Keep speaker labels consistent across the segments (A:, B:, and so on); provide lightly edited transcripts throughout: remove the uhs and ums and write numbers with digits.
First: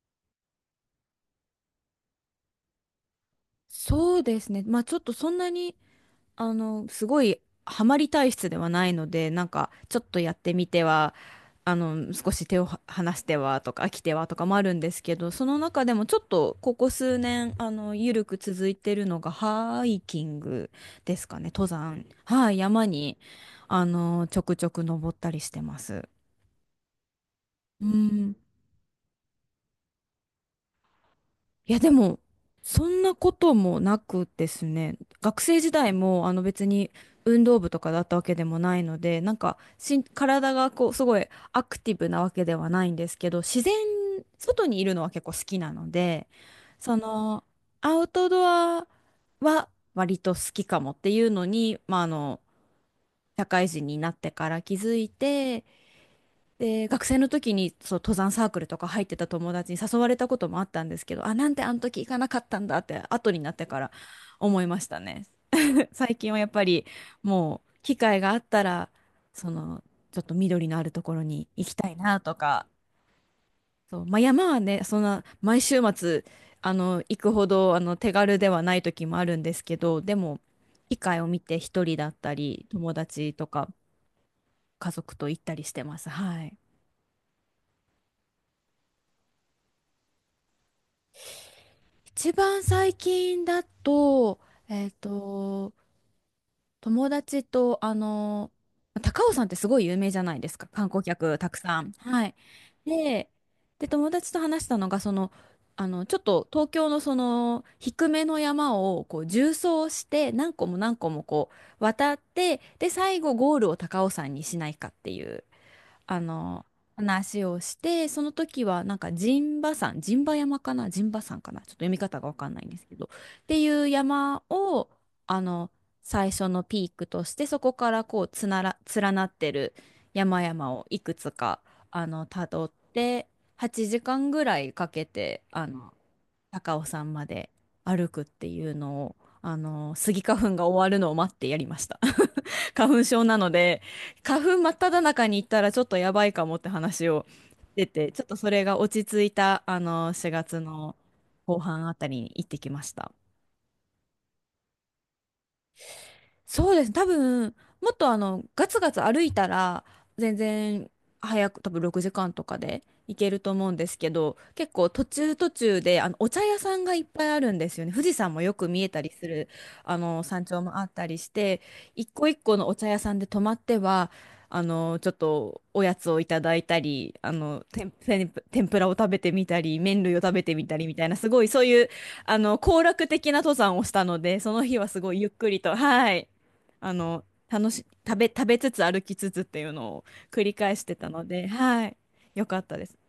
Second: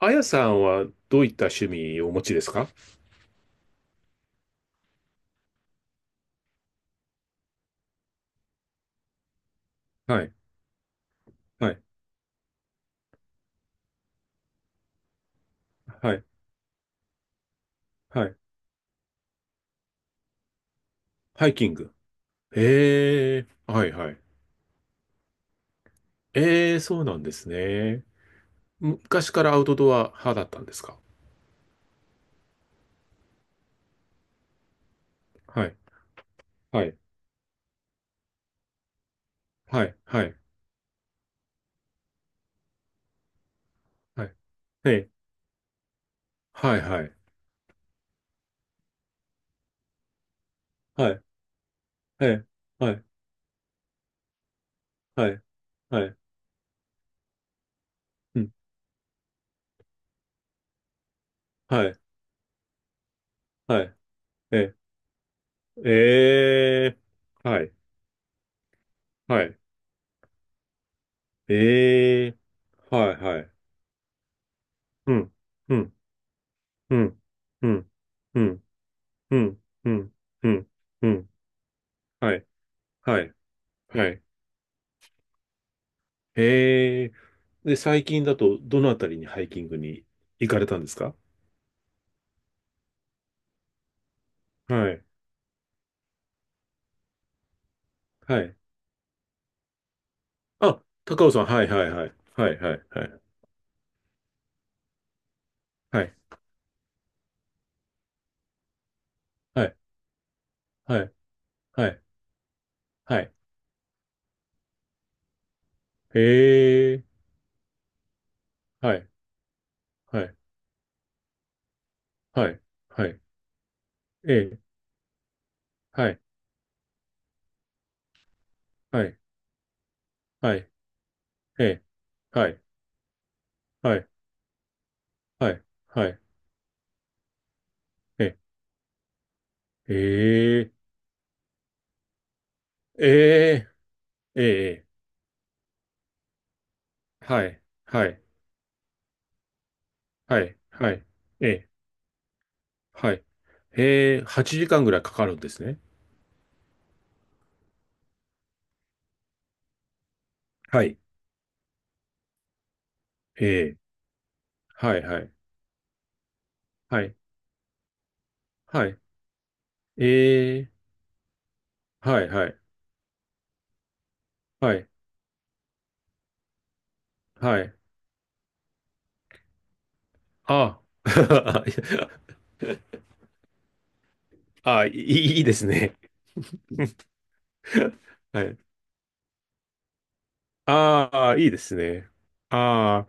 A: あやさんはどういった趣味をお持ちですか？
B: そうですね。まあちょっとそんなに、すごいハマり体質ではないので、なんかちょっと
A: は
B: や
A: い、
B: ってみては、
A: はい、
B: 少し手をは離してはとか飽きてはとかもあるんですけど、その中でも
A: は
B: ちょ
A: い、
B: っとここ数年、
A: は
B: 緩く
A: い。
B: 続いてるのがハイキングですかね、
A: ハイキ
B: 登
A: ング。
B: 山。はい、山に、
A: ええ、はい、はい。
B: ちょくちょく登ったりしてます。
A: ええ、そうなんです
B: う
A: ね。
B: ん。
A: 昔からアウトドア派だったんですか？
B: いや、でも、そんなこともなくですね、学生
A: は
B: 時
A: い、
B: 代も、あの別
A: は
B: に
A: い、
B: 運動部とかだったわけでもないので、なんか
A: はい、
B: しん、
A: はい、
B: 体がこう、すごいアクティブなわけではないんですけど、自然、
A: はい。
B: 外にい
A: え
B: るのは
A: え、
B: 結構好きなので、
A: はい、
B: そ
A: はい、
B: の、アウトドアは割と好きかもって
A: は
B: い
A: い、
B: うのに、まあ、
A: ええ、はい、
B: 社会人になってから気づい
A: はい、
B: て、
A: はい、
B: で、学生の時にそう登山
A: う
B: サー
A: ん、
B: クルとか入ってた友達に誘われたこともあったんですけど、あ、なんであの
A: はい、
B: 時行かなかったんだって後になってか
A: は
B: ら
A: い、
B: 思い
A: え
B: ましたね。
A: え、
B: 最近はやっぱり
A: ええ、
B: も
A: はい、
B: う機会があったら、
A: は
B: そ
A: い、
B: のちょっと緑のあるところに行きたいな
A: え
B: と
A: え、
B: か、
A: はい、はい、
B: そう、まあ、山はね、そん
A: う
B: な
A: ん、
B: 毎週
A: うん、
B: 末あ
A: う
B: の行
A: ん、
B: くほ
A: う
B: どあ
A: ん、
B: の手軽
A: う
B: では
A: ん。
B: ない時もある
A: う
B: んで
A: ん、
B: すけ
A: う
B: ど、
A: ん、
B: でも
A: うん、
B: 機
A: う
B: 会を
A: ん。
B: 見て一人だった
A: はい、
B: り友
A: はい、
B: 達とか
A: はい。
B: 家族と行ったりしてます。はい。
A: へえ。で、最近だと、どのあたりにハイキングに行かれたんですか？
B: 一番最近だと、え
A: は
B: っ
A: い、
B: と、友達と、
A: はい。
B: 高尾山ってすごい有名じゃないですか、
A: あ、
B: 観光
A: 高尾
B: 客
A: さん、
B: たく
A: はい、
B: さ
A: はい、
B: ん。
A: はい。
B: はい。
A: はい、はい、はい。
B: で、で、友達と話したのが、その、
A: はい、
B: ちょっと東京のその、低めの山を、こう、縦走
A: はい、
B: して、何個も何
A: は
B: 個
A: い、
B: もこう、
A: はい、
B: 渡って、で、最
A: はい。
B: 後ゴールを高尾山にしないかっていう。あの、
A: へえ。
B: 話をして、その時は
A: は
B: なん
A: い、
B: か陣馬山、陣
A: は
B: 馬
A: い、
B: 山かな、陣馬山かな、ちょっと読み方がわか
A: は
B: んな
A: い、
B: いんですけど、
A: はい。
B: っていう
A: え
B: 山
A: え、
B: を、あの、
A: はい、
B: 最初のピークとして、そこからこう、つなら、
A: は
B: 連
A: い、
B: なってる山
A: はい、
B: 々をいくつか、
A: ええ、
B: た
A: はい、
B: どって、8
A: はい、
B: 時間ぐらいかけて、
A: はい、はい、
B: 高尾山まで歩くっ
A: ええ、
B: ていうのを、スギ花粉が終わるのを待ってやりました。花粉
A: え
B: 症なの
A: え、
B: で、
A: え
B: 花粉真っ
A: え、え
B: 只中に行ったらちょっとやばいかもって話
A: え、
B: を
A: はい、
B: して
A: は
B: て、ち
A: い、
B: ょっとそれが落ち着いた、
A: は
B: 4
A: い、
B: 月
A: は
B: の
A: い、え
B: 後
A: え。
B: 半あたりに行ってきました。
A: はい。8時間ぐらいかかるんですね。
B: そうです。多分、もっとガツガツ歩いたら、全
A: は
B: 然
A: い。
B: 早く、多分6時間とかで行けると
A: え
B: 思うん
A: え
B: ですけど、結構
A: はい、
B: 途
A: はい、
B: 中途中で、お茶屋さんがい
A: は
B: っ
A: い、
B: ぱいあるんですよね。富士山もよく見え
A: は
B: たりする、山
A: い。
B: 頂
A: ええ
B: もあったりして、一
A: は
B: 個
A: い、
B: 一
A: は
B: 個
A: い、
B: のお茶屋さんで泊まっては、
A: はい、
B: ちょっとおやつをいただいたり、
A: はい。
B: 天ぷらを食べてみたり、麺類を食べてみた
A: ああ。
B: りみたいな、すごいそ う
A: い
B: いう、
A: や
B: 行楽的な登山をしたので、その日
A: あ、
B: は
A: い
B: すごいゆっ
A: い、いい
B: く
A: で
B: り
A: す
B: と、
A: ね。
B: はい。楽し、食べ、
A: は
B: 食べ
A: い。
B: つつ歩きつつっていうのを繰り返してた
A: あ
B: の
A: あ、
B: で、
A: いいです
B: はい、
A: ね。
B: よかったです。
A: ああ、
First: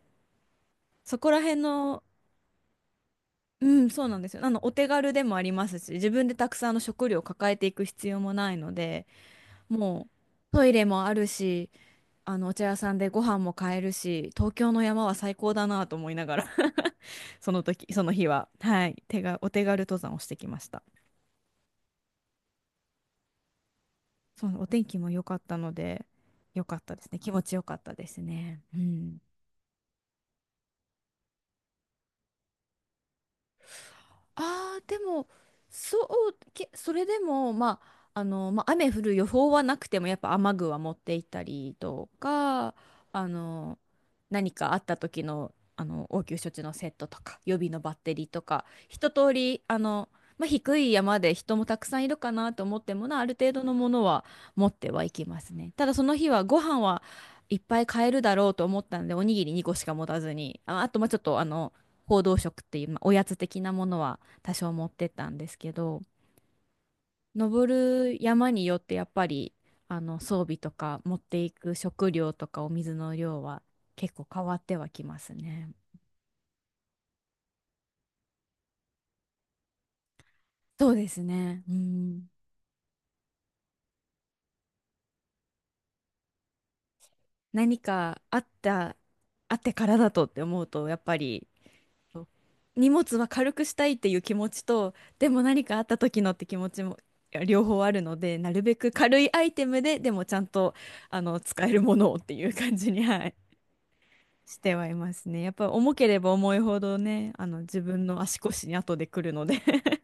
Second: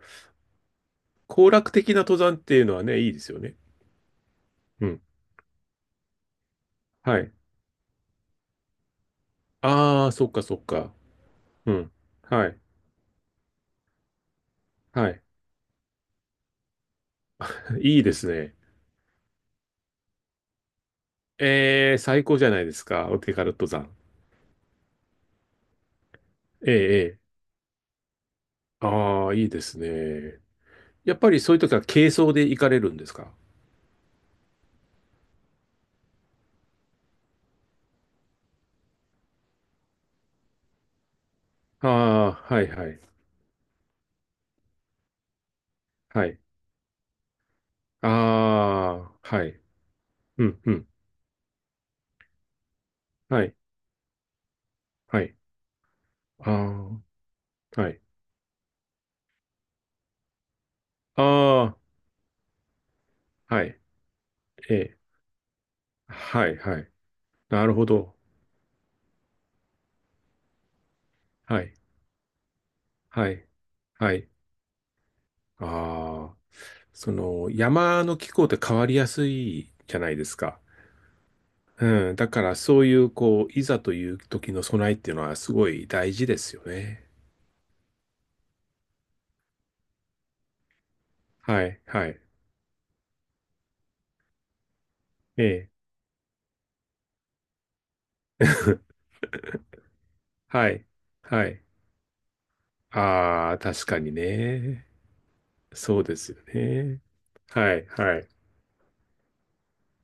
B: そこら
A: 行
B: 辺
A: 楽的な
B: の、
A: 登山っていうのはね、いいですよね。
B: うん、そうなんですよ。お
A: う
B: 手
A: ん。
B: 軽でもありますし、自分でたくさんの食料
A: は
B: を
A: い。
B: 抱えていく必要もないので、
A: あ
B: も
A: あ、そっか
B: う
A: そっ
B: トイレ
A: か。
B: もあるし、
A: うん。は
B: お
A: い。
B: 茶屋さんでご飯も買えるし、東京の山
A: は
B: は
A: い。
B: 最高だなと思いながら その時、
A: い
B: そ
A: い
B: の
A: で
B: 日
A: す
B: は、
A: ね。
B: はい、お手軽登山をしてきました。
A: ええ、最高じゃないですか。お手軽登山。
B: そう、お天気も良かったので、良
A: え
B: かった
A: え、え
B: ですね。
A: え。
B: 気持ちよかったですね。うん。
A: ああ、いいですね。やっぱりそういう時は軽装で行かれるんですか？
B: ああ、でも、それでも、まあ、雨降る予報はなくても、やっぱ雨具は持って行ったりと
A: ああー、はい
B: か、
A: はい。
B: あの、何かあった時の、応
A: は
B: 急
A: い。
B: 処置のセットとか、予備のバッ
A: あ
B: テリーとか、一
A: あ、
B: 通
A: はい。
B: り、ま
A: う
B: あ、
A: ん、う
B: 低
A: ん。
B: い山で人もたくさんいるかなと思ってもな、ある
A: は
B: 程
A: い。
B: 度のものは持ってはい
A: は
B: き
A: い。
B: ますね。ただその日はご
A: あ
B: 飯はいっぱ
A: あ、
B: い
A: はい。
B: 買えるだろうと思ったので、おにぎり2個しか持たずに、あ、あと、まあ、ちょっと、
A: あ
B: 報道食っていう、まあ、おやつ
A: あ、
B: 的
A: は
B: な
A: い。
B: ものは多少
A: え
B: 持っ
A: え。
B: てったんですけど
A: はい、はい。なるほ
B: 登
A: ど。
B: る山によってやっぱりあの装備とか持ってい
A: は
B: く
A: い。
B: 食料とかお水の
A: は
B: 量
A: い。
B: は
A: は
B: 結構
A: い。
B: 変わってはきますね。
A: ああ、その、山の気候って変わりやすいじゃないですか。
B: そうですね。う
A: うん。
B: ん。
A: だから、そういう、こう、いざという時の備えっていうのはすごい大事ですよね。
B: 何かあったあってからだとって思うとやっぱり
A: はい、はい。
B: そう荷物は軽くしたいっていう気持ちとでも
A: え
B: 何
A: え。
B: かあった時のって気持ちもいや両方あるのでなるべく軽いアイテムででもちゃん
A: は
B: と
A: い。
B: あの
A: はい。
B: 使えるものをっていう感じに、はい
A: ああ、確かに
B: しては
A: ね。
B: いますね。やっぱ重
A: そう
B: け
A: で
B: れば
A: すよ
B: 重いほど
A: ね。
B: ね、あの
A: は
B: 自
A: い、
B: 分
A: は
B: の
A: い。
B: 足腰に後で来るので っ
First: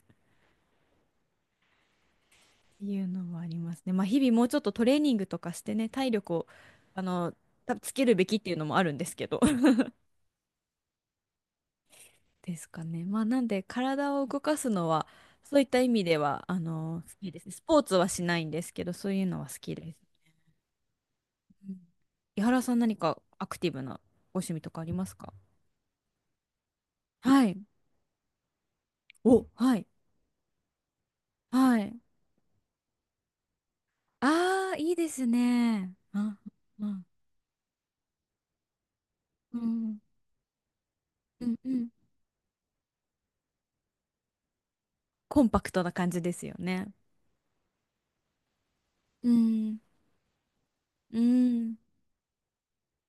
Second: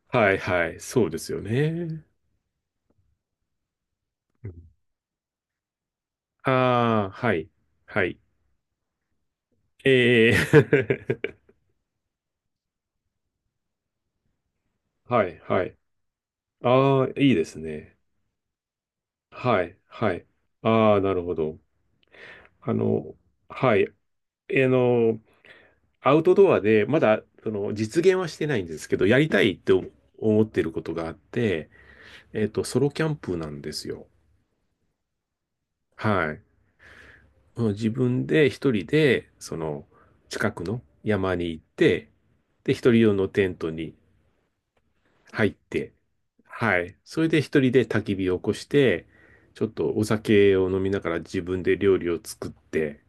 A: はい、はい。そうですよね。
B: ていうのもありますね。まあ日々もうちょっとトレーニングとかしてね、体力をあ
A: ああー、
B: の
A: はい、
B: たつけ
A: は
B: る
A: い。
B: べきっていうのもあるんですけど
A: ええ
B: ですかね。まあなんで体を動かすのは
A: はい、
B: そうい
A: は
B: っ
A: い。
B: た意味ではあの
A: あ
B: 好
A: あ、
B: き
A: いい
B: で
A: で
B: すね。
A: す
B: スポーツ
A: ね。
B: はしないんですけど、そういうのは好
A: は
B: き
A: い、
B: で
A: は
B: す。
A: い。ああ、なるほど。
B: うん、井原さ
A: あ
B: ん何
A: の、
B: かアクティ
A: は
B: ブ
A: い。
B: なご趣味とかあります
A: の、
B: か？
A: アウトドアで、まだ、
B: は
A: そ
B: い。
A: の、実現はしてないんですけど、やりた
B: お、
A: いって
B: はい。
A: 思ってることがあって、
B: はい。
A: ソロキャンプなんですよ。
B: ああ、いいですね。
A: は
B: あ、
A: い。
B: うん、
A: うん、自分で一人で、そ
B: う
A: の、
B: ん、
A: 近くの山
B: う
A: に
B: ん、
A: 行っ
B: うん、
A: て、で、一人用のテントに
B: コン
A: 入っ
B: パクトな
A: て、
B: 感じですよ
A: は
B: ね。
A: い。それで一人で焚き火を起こして、
B: う
A: ちょっ
B: ん、
A: とお酒を飲みなが
B: う
A: ら自分
B: ん、
A: で料理を作って、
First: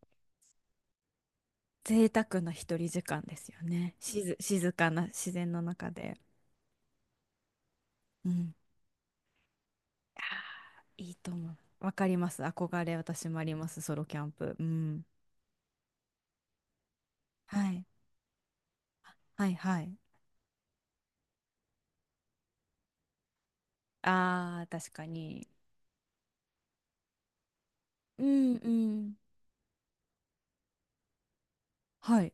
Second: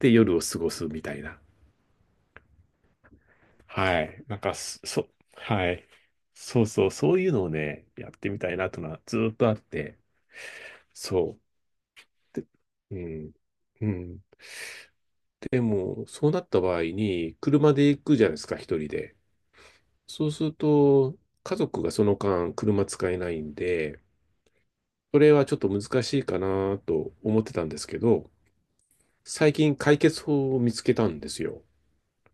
A: で、夜を過ごすみたいな。
B: 贅沢な一人時間ですよね。
A: はい。なんか
B: 静
A: そ、
B: かな
A: そ
B: 自然の
A: はい。
B: 中で。
A: そうそう、そういうのをね、やっ
B: う
A: てみた
B: ん、
A: いなというのはずーっとあって、
B: いいと
A: そ
B: 思う。わかりま
A: う。
B: す。
A: で、
B: 憧れ、
A: う
B: 私
A: ん。
B: もあります。
A: う
B: ソロキ
A: ん。
B: ャンプ。うん。
A: でも、そうなった場合に、
B: は
A: 車
B: い。
A: で行くじゃないですか、一人で。
B: はい、はい。
A: そうすると、家族がその間車使えないんで、
B: あー、確か
A: それは
B: に。
A: ちょっと難しいかなと思ってたんですけ
B: う
A: ど、
B: ん、うん。
A: 最近解決法を見つけたんですよ。
B: はい。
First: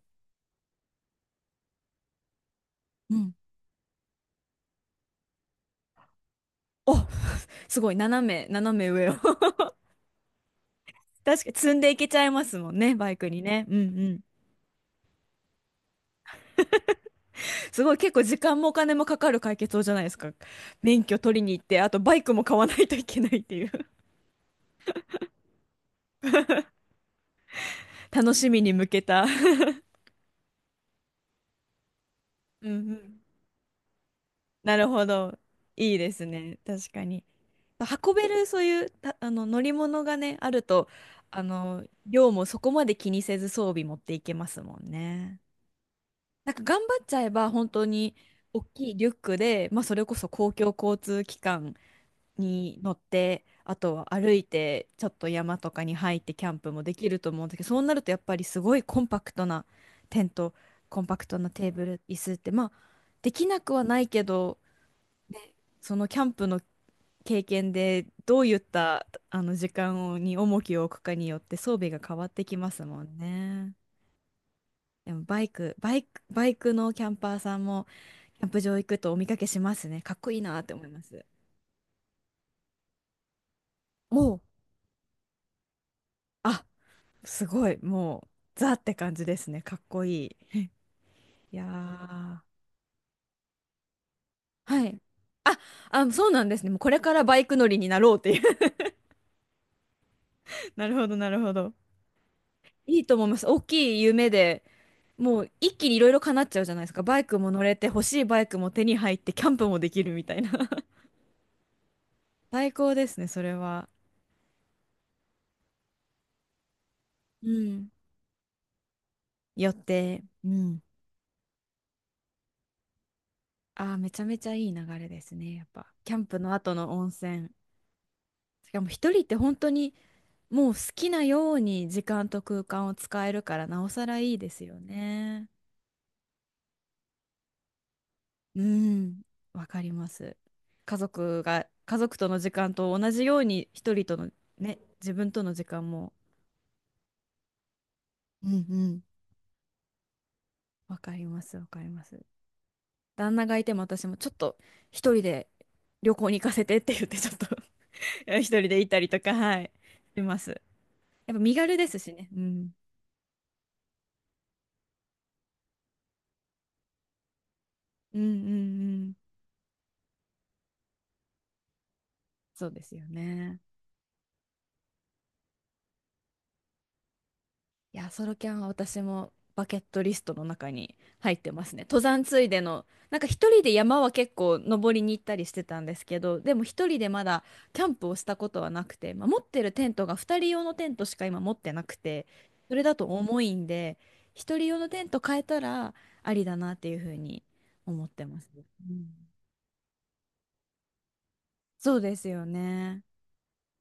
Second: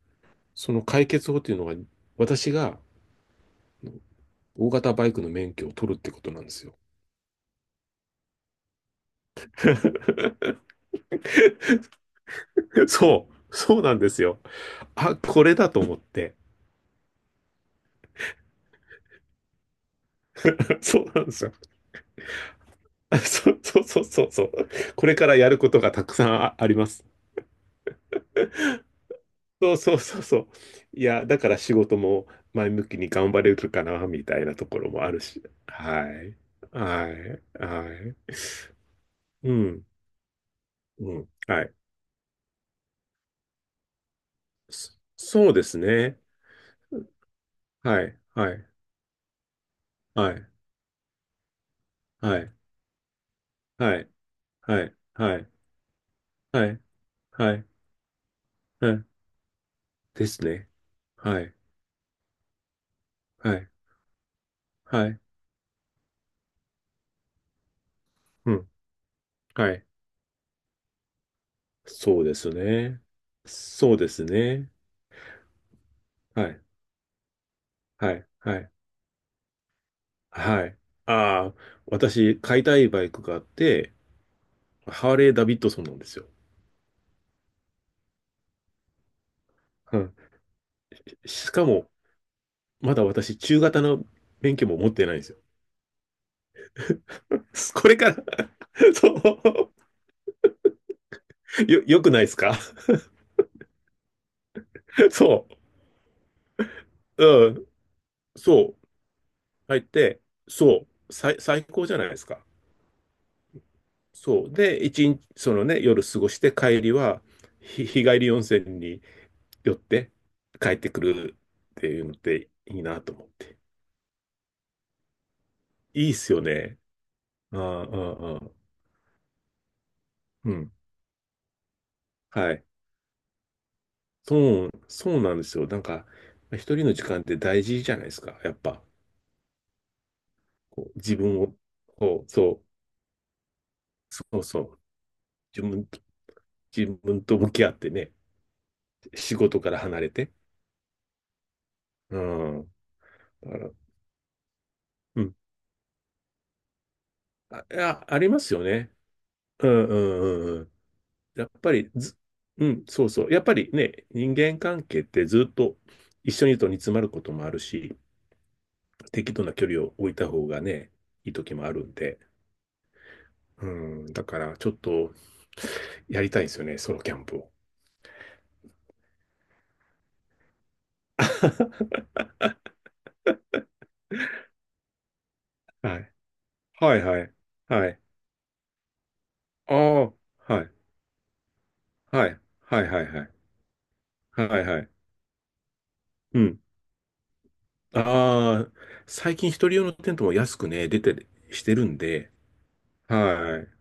A: その解決法っていうのが、私が
B: うん。
A: 大型バイクの免許を取るってことなんですよ。
B: お、すごい。斜め上を 確かに積んでいけちゃいますもんね、バイク
A: そ
B: に
A: う、
B: ね。うん、
A: そ
B: う
A: うなんで
B: ん。
A: すよ。あ、これだと思って。
B: すごい結構時間もお金もかかる解決法じゃないですか。
A: そ
B: 免
A: う
B: 許
A: なんで
B: 取り
A: す
B: に
A: よ。
B: 行って、あとバイクも買わないとい
A: あ、
B: けないっ
A: そ
B: て
A: う
B: いう
A: そうそう そうそう。これからやることがたくさんあります。
B: 楽しみに向けた
A: そう そうそうそう。いや、だから仕事も
B: うん
A: 前向
B: う
A: きに
B: ん。
A: 頑張れるかな、みたいなと
B: な
A: こ
B: る
A: ろも
B: ほ
A: ある
B: ど。
A: し。
B: いい
A: は
B: です
A: い。
B: ね。確か
A: は
B: に。
A: い。は
B: 運べ
A: い。
B: るそういうたあの
A: う
B: 乗り
A: ん。
B: 物がね、あると、
A: うん。はい。
B: 量もそこまで気にせず装備持っていけますもん
A: そ
B: ね。
A: そうですね。
B: なんか頑張っちゃえば本当
A: は
B: に
A: い。は
B: 大
A: い。
B: きいリュックで、まあそれこそ
A: はい。
B: 公共交通機関
A: はい。
B: に乗って、あと
A: はい。
B: は歩い
A: は
B: て、
A: い。
B: ちょっと
A: はい。
B: 山とかに入ってキャン
A: は
B: プ
A: い。
B: もできると思うんだ
A: は
B: け
A: い。
B: ど、そうなるとやっぱりすごい
A: は
B: コ
A: い
B: ンパクトなテ
A: で
B: ン
A: す
B: ト、
A: ね。
B: コンパクト
A: は
B: な
A: い。
B: テーブル、椅子って、まあ、でき
A: は
B: な
A: い。
B: くはないけど、
A: はい。
B: そのキャンプの経験でどう
A: う
B: いっ
A: ん。
B: たあの時
A: はい。
B: 間をに重きを置くかによって装備が変
A: そう
B: わっ
A: で
B: て
A: す
B: きますも
A: ね。
B: んね。
A: そうですね。
B: でもバイク、バイク、
A: は
B: バイ
A: い。
B: クのキャンパーさんも
A: はい。
B: キャン
A: は
B: プ
A: い。
B: 場行くとお見かけしますね。かっこいいなっ
A: は
B: て
A: い。
B: 思います。
A: ああ、私、買いたいバイクがあって、
B: もう。
A: ハーレー・ダビッドソンなんですよ。
B: あ、すごい、もう、ザって感じですね。かっ
A: う
B: こ
A: ん、
B: いい。
A: し
B: いや
A: かも、
B: ー、
A: まだ私、中型の免許も
B: は
A: 持っ
B: い。
A: てないんですよ。
B: あ、あ、そうなんですね。もうこれからバイク乗 りに
A: これ
B: な
A: か
B: ろ
A: ら
B: うっていう
A: そう、
B: なるほど、なるほど。
A: よくないですか？
B: いいと思います。大きい夢で、も
A: そ
B: う一気にいろいろ叶っちゃうじゃないですか。バイ
A: う、
B: クも
A: う
B: 乗
A: ん、
B: れて、欲しいバイク
A: そ
B: も
A: う、
B: 手に入って、キャンプも
A: 入っ
B: できる
A: て、
B: みたいな。
A: そう、最高じゃないですか。
B: 最高ですね、それは。
A: そう、で、一日、そのね、夜過ごして帰りは、
B: うん。
A: 日帰り温泉に
B: よっ
A: 寄って
B: て、う
A: 帰っ
B: ん。
A: てくるっていうのっていいなと思って。
B: ああ、めちゃめちゃいい流れですね、やっぱ。
A: いい
B: キ
A: っ
B: ャン
A: す
B: プ
A: よ
B: の後
A: ね。
B: の温泉。
A: ああ、ああ、ああ、
B: しかも一人って本当に、
A: う
B: も
A: ん。
B: う好きなように時間と
A: は
B: 空
A: い。
B: 間を使えるからなおさらいいです
A: そう、
B: よ
A: そうなんで
B: ね。
A: すよ。なんか、一人の時間って大事じゃないですか。やっ
B: う
A: ぱ、
B: ん、わかります。
A: こう
B: 家
A: 自分
B: 族
A: を、
B: が家族
A: こ
B: と
A: う、
B: の時
A: そう、
B: 間と同じように一人と
A: そ
B: の
A: うそ
B: ね、
A: う、
B: 自分との時
A: 自分
B: 間
A: と、
B: も。
A: 自分と向き合ってね、
B: うんうん。
A: 仕事から離れて。
B: わかります、わかりま
A: う
B: す。
A: ん。
B: 旦那
A: だ
B: が
A: か
B: い
A: ら、
B: ても私もちょっと一
A: う
B: 人
A: ん。
B: で旅行に行かせてって言ってちょっと
A: あ、いやありま
B: 一
A: す
B: 人
A: よ
B: で行っ
A: ね。
B: たりとか、は
A: う
B: い、
A: んう
B: しま
A: ん
B: す。
A: うんうん。
B: やっぱ
A: やっ
B: 身
A: ぱ
B: 軽で
A: り
B: すし
A: ず、
B: ね。う
A: う
B: ん。
A: ん、そうそう。やっぱりね、人間関係ってずっと一緒にいると煮詰まることもあるし、
B: うんうんうん。
A: 適度な距離を置いた方がね、いい時もあるんで。
B: そうですよね。
A: うん、だからちょっとやりたいんですよね、ソロキャンプを。
B: いや、ソロキャンは私もバケットリストの中に入ってますね。登山つい での、なんか一人で山は結構登りに行ったりしてたんで
A: は
B: す
A: い。
B: けど、でも一
A: は
B: 人
A: い
B: で
A: は
B: ま
A: い。
B: だキャ
A: は
B: ン
A: い。
B: プをしたことはなくて、まあ、持ってる
A: あ
B: テントが二人
A: あ、は
B: 用の
A: い。
B: テントしか今持ってなくて、
A: はい。
B: そ
A: は
B: れ
A: い
B: だ
A: は
B: と
A: いはい。
B: 重いんで、一
A: は
B: 人
A: い
B: 用
A: は
B: の
A: い。
B: テント変えたらあ
A: う
B: りだ
A: ん。
B: なっていうふうに思ってます。
A: ああ、
B: うん、
A: 最近一人用のテントも安くね、出てしてる
B: そ
A: ん
B: うです
A: で。
B: よね。
A: はい。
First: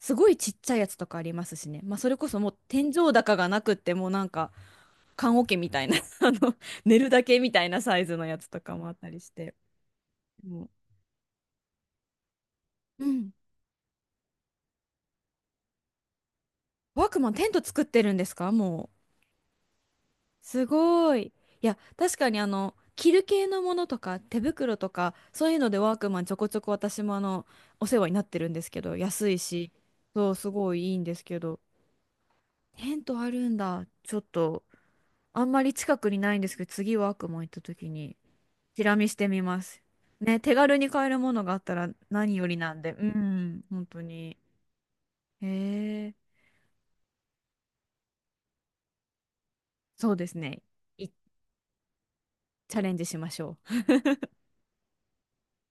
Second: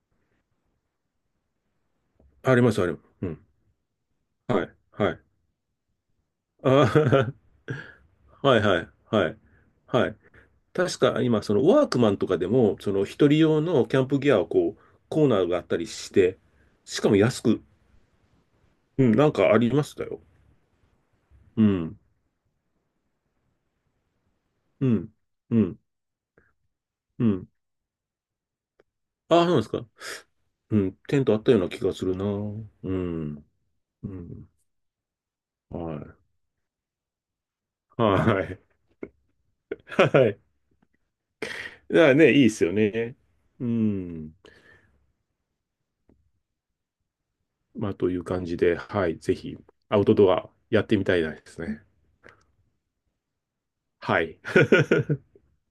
B: すごいちっちゃいやつとかありますしね。まあそれこそも
A: あ
B: う
A: ります、あ
B: 天
A: ります。
B: 井
A: う
B: 高
A: ん。
B: がなくってもうなんか
A: はい。はい。
B: 棺桶みたいな 寝るだ
A: あ
B: けみたいなサイズのやつ
A: あ、は
B: と
A: い
B: か
A: は
B: も
A: い。
B: あったり
A: は
B: し
A: い。
B: て。
A: はい。
B: も
A: 確か今、そのワークマンとかでも、そ
B: う、
A: の
B: う
A: 一
B: ん。
A: 人用のキャンプギアをこう、コーナーがあったりして、し
B: ワー
A: かも
B: クマン
A: 安
B: テン
A: く、
B: ト作ってるんですかもう。
A: うん、なんかありましたよ。
B: すごい。
A: う
B: いや、
A: ん、
B: 確かに着る系のものとか手袋
A: う
B: と
A: ん、
B: かそういう
A: う
B: ので
A: ん、
B: ワークマンちょこちょこ私も
A: うん。
B: お世話になってるんですけど安い
A: ああ、そうなんです
B: し
A: か。
B: そうすご
A: う
B: い
A: ん、
B: いいんで
A: テ
B: す
A: ントあ
B: け
A: ったよ
B: ど
A: うな気がするな。う
B: テントあ
A: ん、
B: るんだ
A: う
B: ちょっ
A: ん。
B: とあんまり
A: は
B: 近く
A: い。
B: にないんですけど次ワークマン行った時に
A: はい。
B: チラ見してみます。
A: はい。
B: ね、手軽に買えるものがあったら
A: だからね、
B: 何
A: いい
B: よ
A: で
B: り
A: すよ
B: なんで、う
A: ね。
B: ん、
A: う
B: 本当
A: ん。
B: に。へえ、
A: まあ、という感じで、はい。ぜひ、アウ
B: そ
A: ト
B: うで
A: ド
B: す
A: ア
B: ね。
A: やってみ
B: チ
A: たいですね。
B: ャレンジしましょう。
A: はい。